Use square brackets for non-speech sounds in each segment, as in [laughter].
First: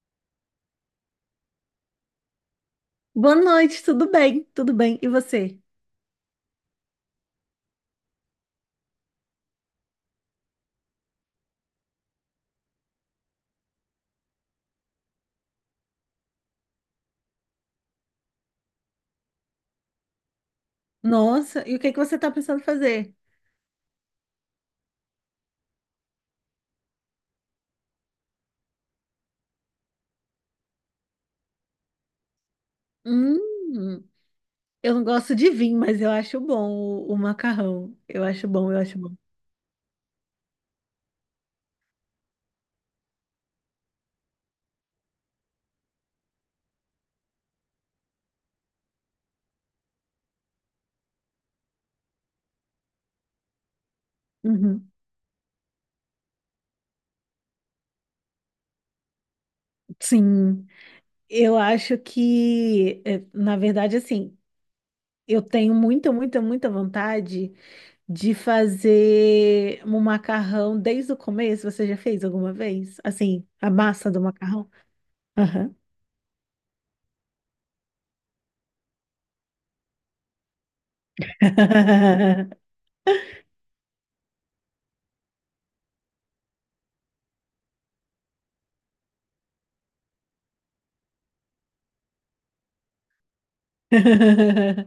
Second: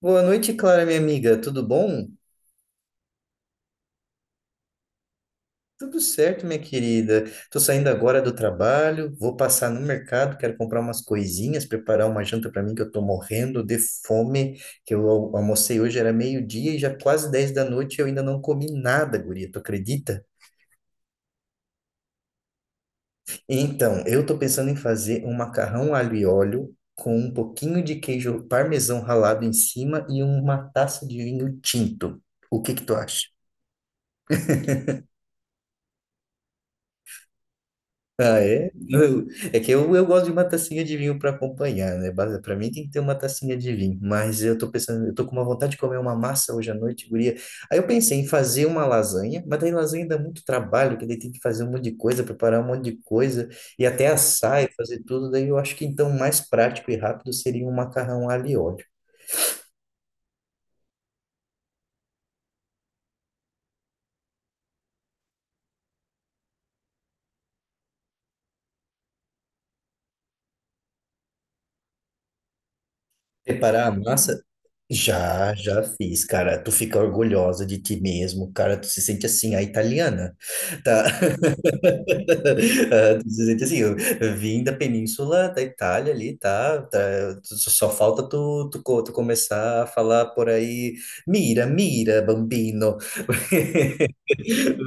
Boa noite, Clara, minha amiga. Tudo bom? Boa noite, tudo bem? Tudo bem. E você? Tudo certo, minha querida. Tô saindo agora do trabalho, vou passar no mercado, quero comprar umas coisinhas, preparar uma janta para mim que eu tô morrendo de fome, que eu almocei hoje era meio-dia e já quase 10 da noite e eu ainda não comi nada, guria, tu acredita? Nossa, e o que é que você está pensando fazer? Então, eu tô pensando em fazer um macarrão alho e óleo com um pouquinho de queijo parmesão ralado em cima e uma taça de vinho tinto. O que que tu acha? Hum, eu não gosto de vinho, mas eu acho bom o macarrão. Eu Ah, acho é? bom, eu acho bom. É que eu gosto de uma tacinha de vinho para acompanhar, né? Pra mim tem que ter uma tacinha de vinho, mas eu tô pensando, eu tô com uma vontade de comer uma massa hoje à noite, guria. Aí eu pensei em fazer uma lasanha, mas daí lasanha dá muito trabalho, que daí tem que fazer um monte de coisa, preparar um monte de coisa, e até assar e Uhum. fazer tudo, daí eu acho que então o mais prático e rápido seria um macarrão alho e óleo. Sim, eu acho que, é, na verdade, assim, eu tenho muita vontade de fazer um macarrão desde o começo. Você já fez alguma vez? Assim, a Preparar a massa do massa? macarrão? Já, Aham. já fiz, cara. Tu fica orgulhosa de ti mesmo, cara. Tu se sente assim, a italiana, tá? [laughs] Tá, assim, eu vim da península da Itália ali, tá? Tá só falta tu começar a falar por aí, mira, mira, bambino.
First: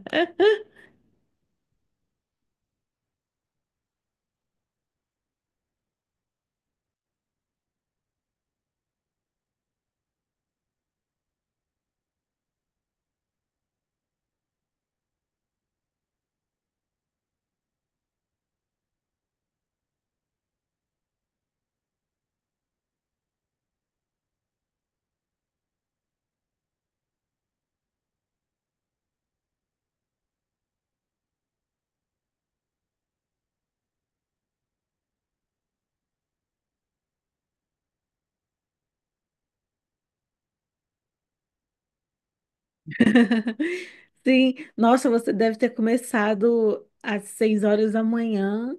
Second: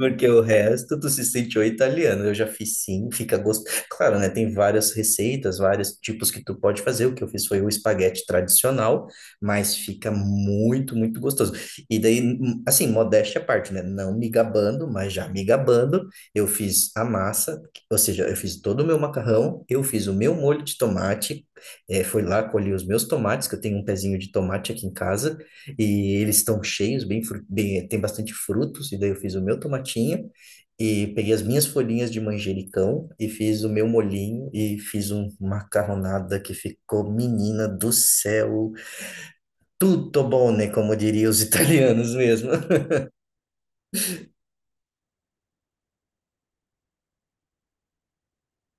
Porque o resto tu se sente o italiano. Eu já fiz sim, fica gosto. Claro, né? Tem várias receitas, vários tipos que tu pode fazer. O que eu fiz foi o espaguete tradicional, mas fica muito, muito gostoso. E daí, assim, modéstia à parte, né? Não me gabando, mas já me gabando, eu fiz a massa, ou seja, eu fiz todo o meu macarrão, eu fiz o meu molho de tomate, fui lá, colhi os meus tomates, que eu tenho um pezinho de tomate aqui em casa. E eles estão cheios, bem, bem, tem bastante frutos, e daí eu fiz o meu tomatinho e peguei as minhas folhinhas de manjericão e fiz o meu molhinho e fiz uma macarronada que ficou, menina do céu, tudo bom, né? Como diriam os italianos mesmo. [laughs] Sim, nossa, você deve ter começado às 6 horas da manhã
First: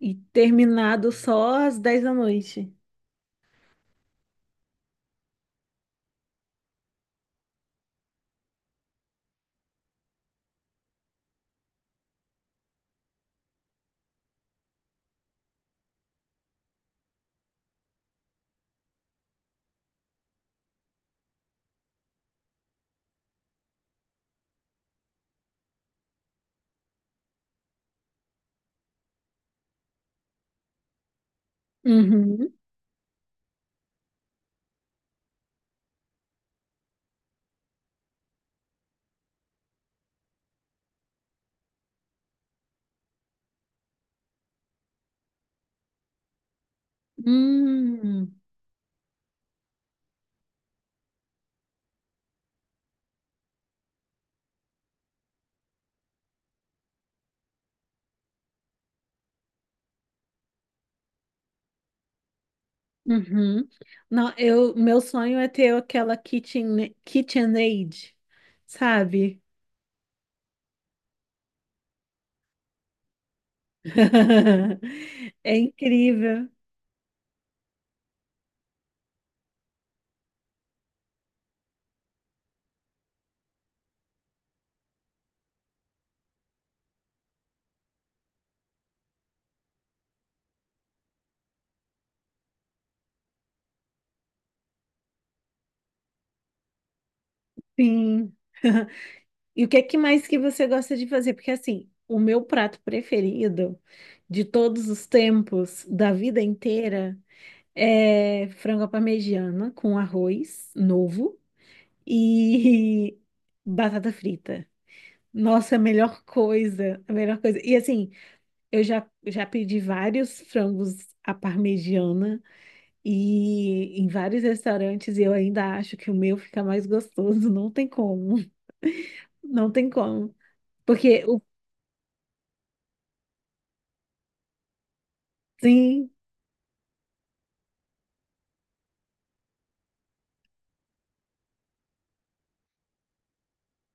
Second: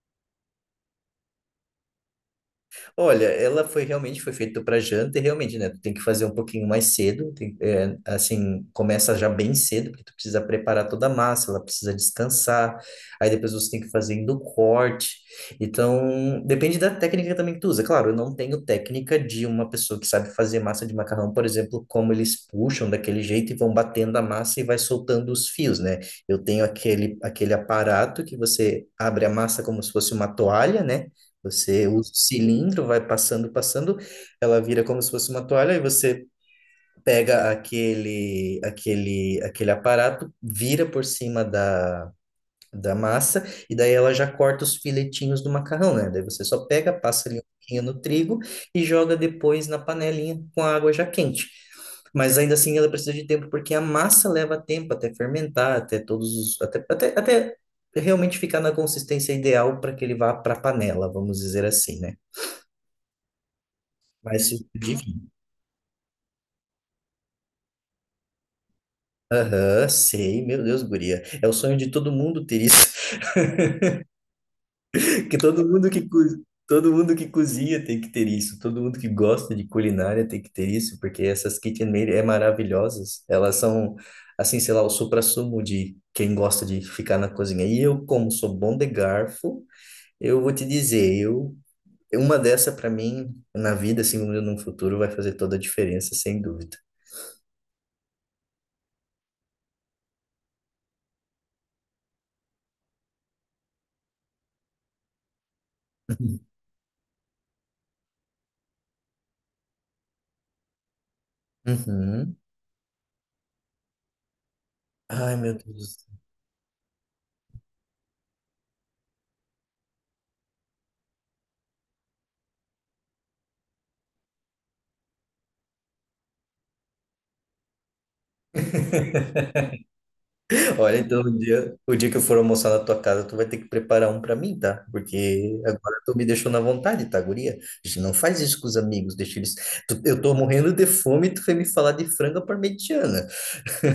e terminado só às 10 da noite. Olha, ela foi realmente foi feita para janta e realmente, né? Tu tem que fazer um pouquinho mais cedo, é, assim, começa já bem cedo, porque tu precisa preparar toda a massa, ela precisa descansar, aí depois você tem que ir fazendo o corte. Então, depende da técnica também que tu usa. Claro, eu não tenho técnica de uma pessoa que sabe fazer massa de macarrão, por exemplo, como eles puxam daquele jeito e vão batendo a massa e vai soltando os fios, né? Eu tenho aquele, aparato que você abre a massa como se fosse uma toalha, né? Você usa o Uhum. cilindro, vai passando, passando, ela vira como se fosse uma toalha, e você pega aquele aparato, vira por cima da, massa, e daí ela já corta os filetinhos do macarrão, né? Daí você só pega, passa ali um pouquinho no Hum, trigo e joga depois na panelinha com a água já quente. Mas ainda assim ela precisa de tempo, porque a massa leva tempo até fermentar, até todos os, até realmente ficar na consistência ideal para que ele vá para a panela, vamos dizer assim, né? uhum. Não, Vai ser eu, meu divino. sonho é ter aquela KitchenAid, sabe? Aham, sei, meu Deus, guria. É o sonho de todo mundo ter isso. [laughs] [laughs] Que É todo mundo que, co- incrível, todo mundo que cozinha tem que ter isso. Todo mundo que gosta de culinária tem que ter isso, porque essas KitchenAid é maravilhosas. Elas são, assim, sei lá, o suprassumo de quem gosta de ficar na cozinha. E eu, como sou bom de garfo, eu vou te dizer, eu, uma dessa para mim, na vida, assim, no futuro, vai fazer toda a diferença, sem dúvida. sim. [laughs] E o que é que mais que você gosta de fazer? Porque assim, o meu prato preferido de todos os tempos, da vida [laughs] inteira, é, frango à parmegiana com arroz novo Uhum. e [laughs] batata frita. Ai, meu Nossa, é a Deus. melhor coisa, a melhor coisa. E assim, eu já pedi vários frangos à parmegiana e em vários restaurantes e eu ainda acho que o meu fica mais gostoso. Não tem como, [laughs] não tem como. Olha, então Porque o o dia, que eu for almoçar na tua casa, tu vai ter que preparar um pra mim, tá? Porque agora sim. tu me deixou na vontade, tá, guria? A gente não faz isso com os amigos, deixa eles. Eu tô morrendo de fome e tu foi me falar de franga parmegiana.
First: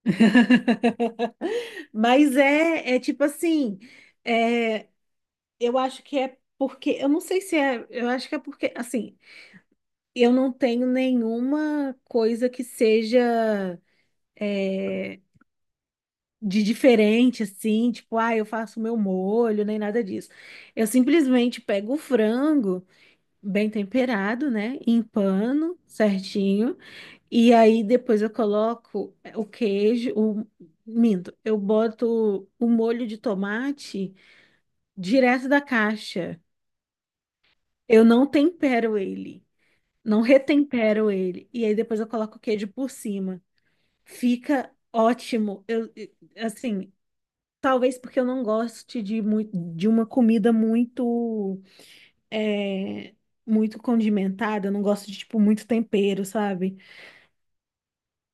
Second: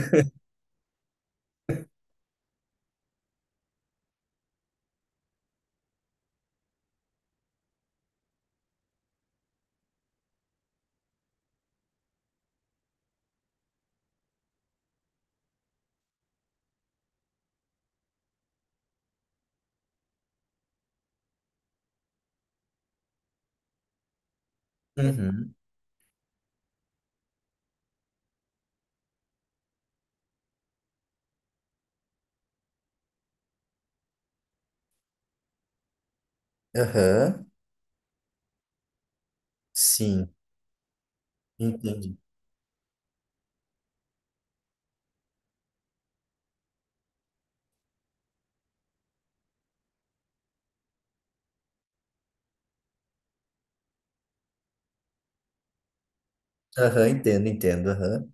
[laughs] Mas é, é tipo assim, é, eu acho que é porque, eu não sei se é, eu acho que é porque, assim, eu não tenho nenhuma coisa que seja de diferente, assim, tipo, ah, eu faço meu molho, nem nada disso. Eu simplesmente pego o frango bem temperado, né, em Uhum. pano, certinho, e aí depois eu coloco o queijo, o, minto, eu boto o molho de tomate direto da caixa. Aham. Eu não tempero ele. Não Sim, retempero ele. E aí depois eu entendi. coloco o queijo por cima. Fica ótimo. Assim, talvez porque eu não goste de, de uma comida muito, é, muito condimentada. Eu não gosto de, tipo, muito tempero, sabe? Aham, entendo, entendo. Aham.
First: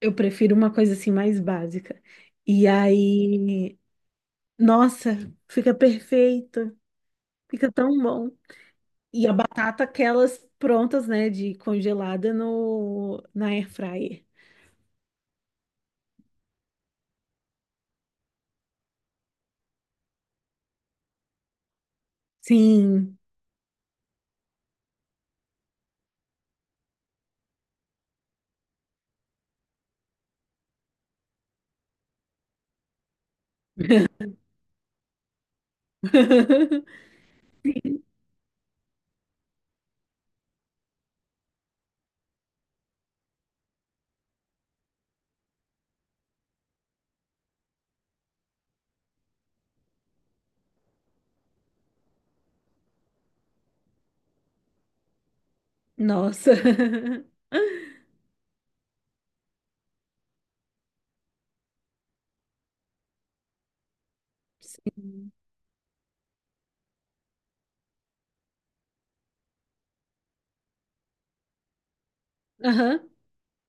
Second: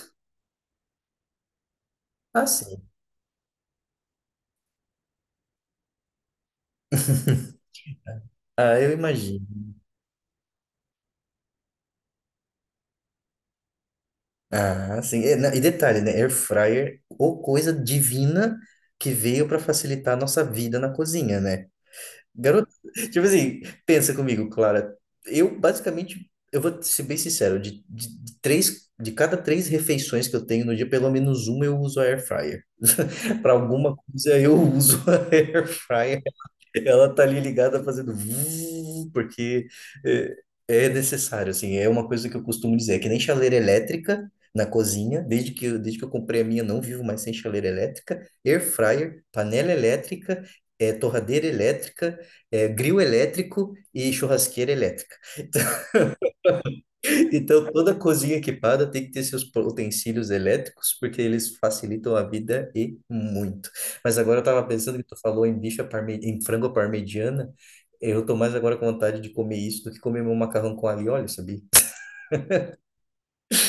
Eu prefiro uma coisa assim mais básica. Ah, E sim. aí, nossa, fica perfeito. [laughs] Fica tão bom. Ah, eu E a imagino. batata, aquelas prontas, né, de congelada no, na air fryer. Ah, sim. E, e detalhe, né? Air fryer, ou coisa divina que veio para facilitar a nossa vida na cozinha, né? Garoto, [laughs] Sim. tipo assim, pensa comigo, Clara. Eu basicamente, eu vou ser bem sincero, de cada três refeições que eu tenho no dia, pelo menos uma eu uso a air fryer. [laughs] Para alguma [laughs] coisa eu uso a [laughs] air fryer, [laughs] ela tá ali ligada Sim. fazendo vuv, porque é, é necessário, assim, é uma coisa que eu costumo dizer, é que nem chaleira elétrica na cozinha, desde que eu comprei a minha, não vivo mais sem chaleira elétrica, air fryer, panela elétrica, torradeira elétrica, grill elétrico e churrasqueira elétrica. Nossa. [laughs] Então, toda cozinha equipada tem que ter seus utensílios elétricos, porque eles facilitam a vida e muito. Mas agora eu estava pensando que tu Sim. falou em frango à parmegiana, eu tô mais agora com vontade de comer isso do que comer meu macarrão com alho e óleo, sabia? Aham.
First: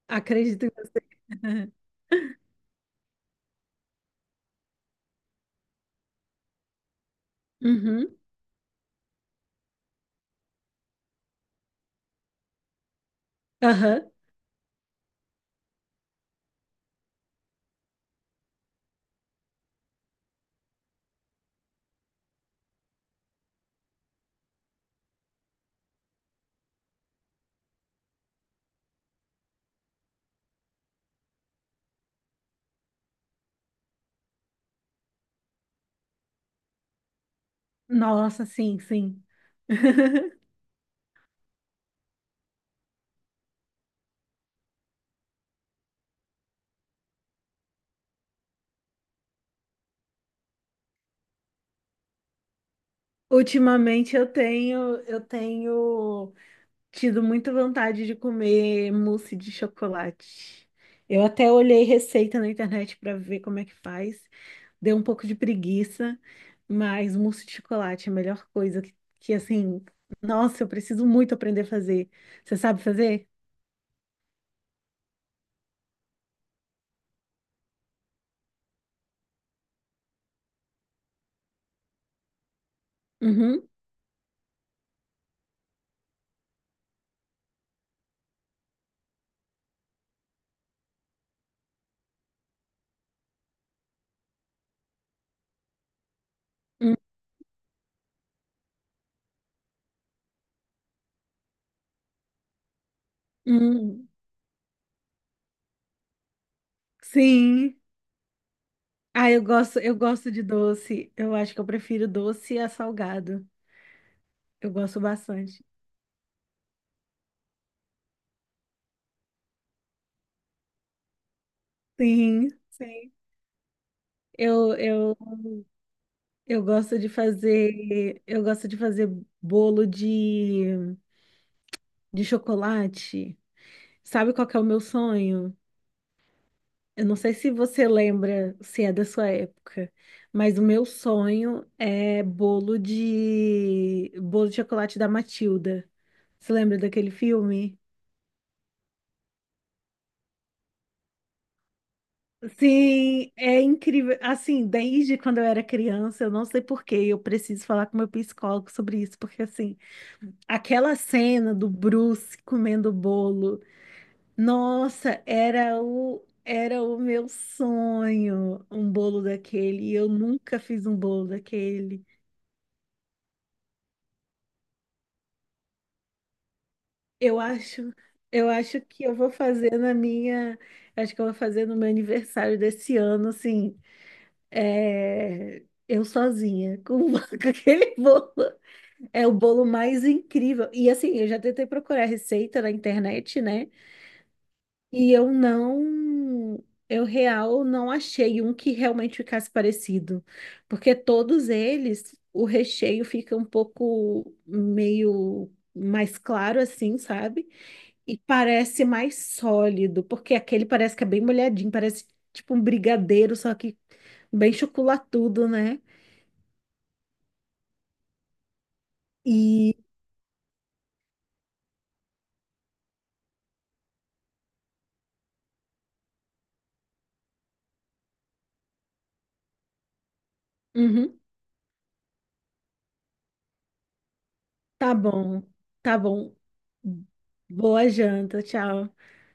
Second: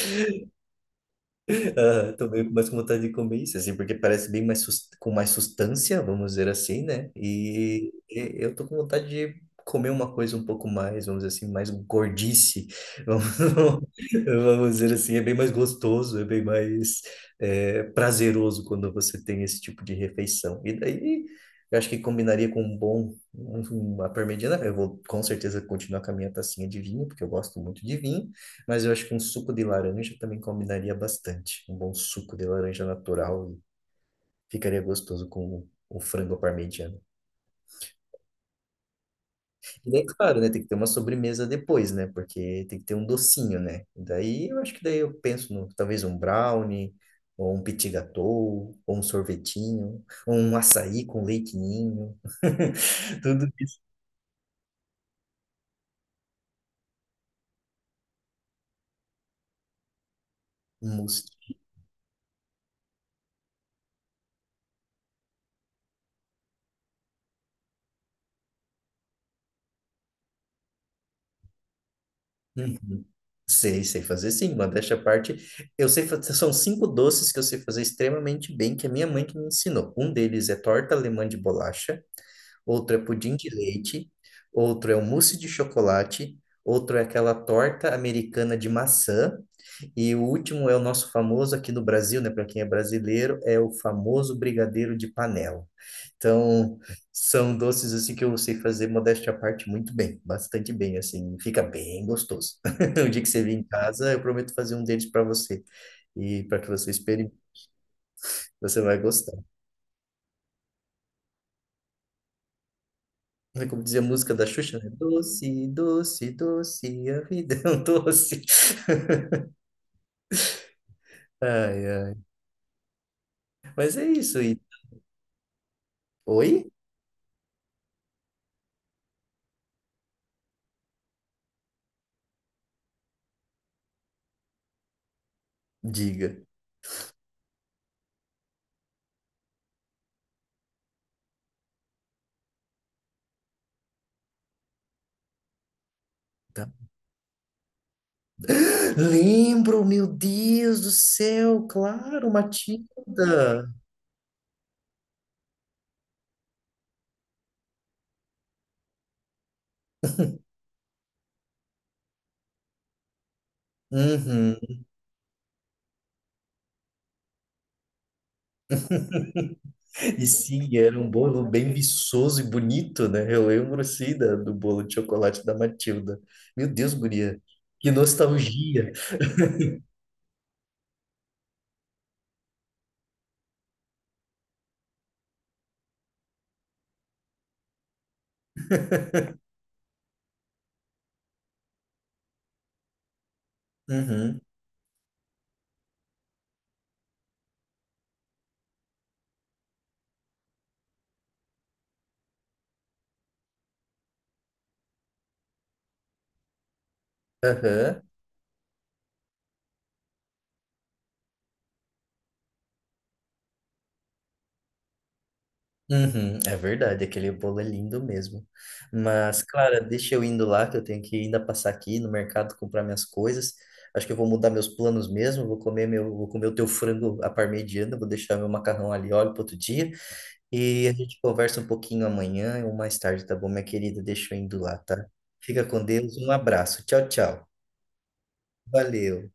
Acredito em você. [laughs] Ah, tô meio mais com vontade de comer isso, assim, porque parece bem mais com mais sustância, vamos dizer assim, né? E, Uhum. e eu tô com vontade de comer uma coisa um pouco mais, vamos dizer assim, mais gordice, vamos, Aham. [laughs] vamos dizer assim, é bem mais gostoso, é bem mais prazeroso quando você tem esse tipo de refeição. E daí, eu acho que combinaria com um bom, uma parmegiana, eu vou com certeza continuar com a minha tacinha de vinho, porque eu gosto muito de vinho, mas eu acho que um suco de laranja também combinaria bastante. Um bom suco de laranja natural e ficaria gostoso com o frango parmegiana. Nossa, sim, sim. E daí, [laughs] claro, né? Tem que ter uma sobremesa depois, né? Porque tem que ter um docinho, né? Daí eu acho que daí eu penso no talvez um brownie, ou um petit gâteau, ou um sorvetinho, ou um açaí com leite ninho. [laughs] Tudo isso. Ultimamente eu tenho tido muita vontade de comer mousse de chocolate. Um Eu mousse. até olhei receita na internet para ver como é que faz. Deu um pouco de preguiça, mas mousse de chocolate é a melhor coisa que assim, nossa, eu preciso muito aprender a fazer. Você sabe fazer? Sei fazer sim, modéstia à parte. Eu sei fazer, são cinco doces que eu sei fazer extremamente bem, que a minha mãe que me ensinou. Um deles é torta alemã de bolacha, outro é pudim de Uhum. leite, outro é um mousse de chocolate, outro é aquela torta americana de maçã, e o último é o nosso famoso aqui no Brasil, né? Para quem é brasileiro, é o famoso brigadeiro de panela. Então, Hum, são doces assim que eu sei fazer, modéstia à parte, muito bem, bastante bem, assim, fica bem gostoso. [laughs] O dia que você vir em hum. casa, eu prometo fazer um deles para você. E para que você experimente, Sim. você vai Ah, gostar. Eu gosto de doce. Eu acho que eu prefiro doce a salgado. É, como dizia a música da Eu Xuxa, né? gosto bastante. Doce, doce, doce, a vida é um doce. [laughs] Ai, ai. Sim, sim. Mas é isso. E... Eu, eu, eu Oi? gosto de fazer, eu gosto de fazer bolo de chocolate. Sabe qual que é o meu sonho? Diga. Eu não sei se você lembra, se é da sua época, mas o meu sonho é bolo de chocolate da Matilda. Você Tá. lembra daquele filme? Lembro, meu Deus do céu, claro, Sim, é Matilda. incrível. Assim, desde quando eu era criança, eu não sei por quê, eu preciso falar com meu psicólogo sobre isso, porque assim, aquela cena do Bruce comendo o bolo, Uhum. nossa, era o meu sonho, um bolo daquele, e eu E nunca sim, fiz um era um bolo bolo bem daquele. viçoso e bonito, né? Eu lembro, sim, do bolo de chocolate da Matilda. Meu Deus, guria, Eu que acho, eu acho nostalgia. que eu vou fazer na minha, acho que eu vou fazer no meu aniversário desse ano, assim, é, eu sozinha, com [laughs] com aquele bolo. É o bolo mais incrível. E assim, eu já tentei procurar receita na internet, né? Uhum. E eu não, eu real não achei um que realmente ficasse parecido, porque todos eles, o recheio fica um pouco meio mais claro assim, sabe? Aham. E parece mais sólido, porque aquele parece que é bem molhadinho, parece tipo um brigadeiro, só que bem chocolatudo, né? Uhum, é verdade, aquele bolo é lindo mesmo. Mas, E Clara, deixa eu indo lá, que eu tenho que ainda passar aqui no mercado comprar minhas coisas. Acho que eu vou mudar meus planos mesmo, vou comer o teu frango à parmegiana, vou deixar meu macarrão ali óleo para outro dia. E a uhum. gente conversa um pouquinho amanhã ou mais tarde, tá bom, minha querida? Deixa eu indo lá, Tá tá? bom, Fica com tá Deus, um bom. abraço. Tchau, tchau. Boa janta, tchau. Valeu.